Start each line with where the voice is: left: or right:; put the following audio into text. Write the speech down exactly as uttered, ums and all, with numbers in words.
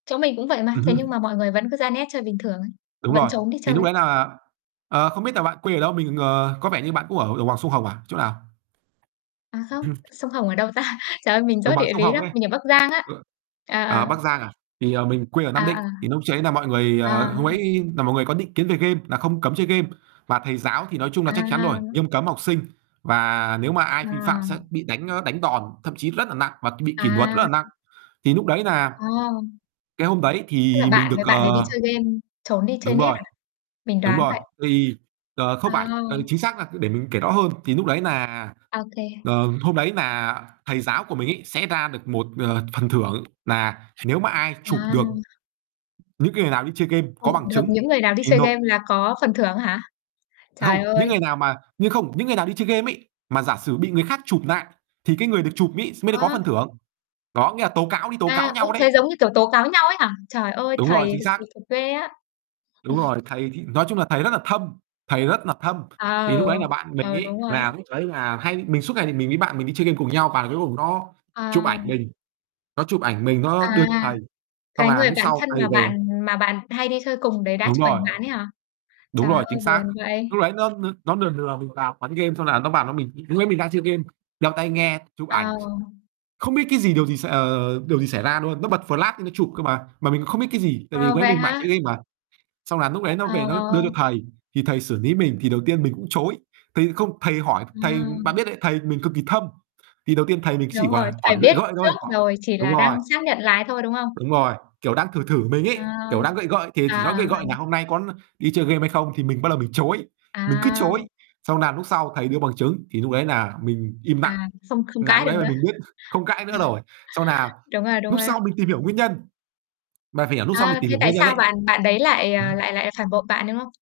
left: Chỗ mình cũng vậy mà.
right: Ừm
left: Thế nhưng
right: hưm.
left: mà mọi người vẫn cứ ra net chơi bình thường ấy,
right: Đúng
left: vẫn
right: rồi.
left: trốn đi
right: Thì
left: chơi
right: lúc
left: ấy.
right: đấy nà, ờ, không biết nà bạn quê ở đâu? Mình, ờ, có vẻ như bạn cũng ở đồng bằng sông Hồng à? Chỗ nào?
left: À không, sông Hồng ở đâu ta? Trời ơi, mình
right: Đồng
left: dốt
right: bằng
left: địa
right: sông
left: lý
right: Hồng
left: lắm.
right: ấy.
left: Mình ở Bắc Giang á.
right: Ờ. Ờ,
left: À.
right: Bắc Giang à? Thì, ờ, mình quê ở Nam Định.
left: À,
right: Thì lúc ch ấy là mọi người,
left: à.
right: ờ hôm
left: À.
right: ấy là mọi người có định kiến về game nà không cấm chơi game. Và thầy giáo thì nói chung là chắc chắn rồi,
left: À.
right: nghiêm cấm học sinh, và nếu mà ai vi phạm
left: À.
right: sẽ bị đánh, ơ, đánh đòn, thậm chí rất nà nặng và bị kỷ nuật rất là
left: À.
right: nặng. Thì lúc đấy nà
left: À!
right: cái hôm đấy
left: Tức là
right: thì mình
left: bạn
right: được,
left: với bạn đấy đi
right: ờ
left: chơi game, trốn đi chơi
right: Đúng
left: net
right: rồi,
left: à? Mình
right: đúng
left: đoán
right: rồi.
left: vậy.
right: Thì ờ, không phải, ừ,
left: À.
right: chính xác là để mình kể rõ hơn. Thì lúc đấy nà
left: Ô kê.
right: ờ, hôm đấy nà thầy giáo của mình ấy sẽ ra được một, ờ, phần thưởng nà nếu mà ai chụp được
left: À.
right: những cái người nào đi chơi game có
left: Ồ,
right: bằng
left: được
right: chứng
left: những người nào đi
right: thì
left: chơi
right: nộp
left: game là có phần thưởng hả?
right: Không,
left: Trời
right: những
left: ơi!
right: người nào mà nhưng không, những người nào đi chơi game ấy, mà giả sử bị người khác chụp nại, thì cái người được chụp ấy mới được có
left: Ờ.
right: phần thưởng. Đó, nghĩa là tố cáo, đi tố cáo
left: À, ôi,
right: nhau đấy.
left: thế giống như, kiểu, tố cáo nhau ấy hả? Trời ơi,
right: Đúng rồi,
left: thầy
right: chính xác.
left: kỳ cục ghê á.
right: Đúng rồi, thầy thì nói chung là thầy rất là thâm, thầy rất là thâm. Thì
left: Ờ,
right: lúc đấy nà bạn mình
left: ờ,
right: ấy
left: đúng rồi á.
right: là lúc đấy là hay mình suốt ngày thì mình với bạn mình đi chơi game cùng nhau và cuối cùng nó chụp
left: Ờ.
right: ảnh mình. Nó chụp ảnh mình, nó đưa
left: À,
right: cho thầy, xong
left: cái
right: là
left: người
right: núc
left: bạn
right: sau
left: thân
right: thầy
left: mà
right: về.
left: bạn mà bạn hay đi chơi cùng đấy đã
right: Đúng
left: chụp
right: rồi.
left: ảnh bạn ấy hả?
right: Đúng
left: Trời
right: rồi, chính
left: ơi,
right: xác.
left: buồn vậy.
right: Lúc đấy nó nó nó nừa nừa mình vào quán game, xong là nó vào nó mình lúc đấy mình đang chơi game, đeo tai nghe, chụp
left: Ờ.
right: ảnh. Không biết cái gì, điều gì, s ờ, điều gì xảy ra luôn, nó bật flash nó chụp cơ mà, mà mình cũng không biết cái gì tại vì lúc
left: Ờ,
right: đấy
left: vậy
right: mình mải
left: hả?
right: chơi game mà. Xong là núc đấy nó về nó đưa cho
left: Ờ.
right: thầy. Thì thầy xử ní mình thì đầu tiên mình cũng chối. Thầy không, thầy hỏi
left: Ờ.
right: thầy bạn biết đấy, thầy mình cực kỳ thâm, thì đầu tiên thầy mình chỉ
left: Đúng rồi,
right: là
left: thầy
right: hỏi gợi
left: biết
right: gợi thôi,
left: trước
right: hỏi
left: rồi, chỉ
right: đúng
left: là
right: rồi.
left: đang xác nhận lại thôi, đúng không?
right: Đúng rồi, kiểu, đang thử thử mình
left: À,
right: ấy, kiểu, đang gợi gợi. Thì chỉ nói
left: à, à,
right: gợi
left: à.
right: gợi là "Hôm nay có đi chơi game hay không?" thì mình ban đầu mình chối. Mình cứ
left: À.
right: chối, xong nà núc sau thầy đưa bằng chứng, thì núc đấy nà mình im nặng,
left: À, xông không
right: nà
left: cãi
right: lúc
left: được
right: nấy là
left: nữa.
right: mình biết không cãi nữa rồi. Xong nà
left: Đúng rồi, đúng
right: núc
left: rồi á.
right: sau mình tìm hiểu nguyên nhân, mà phải lúc sau mình
left: À,
right: tìm
left: thế
right: hiểu
left: tại
right: nguyên nhân
left: sao
right: ấy
left: bạn bạn đấy lại,
right: ừm
left: ờ,
right: hưm.
left: lại lại phản bội bạn, đúng không?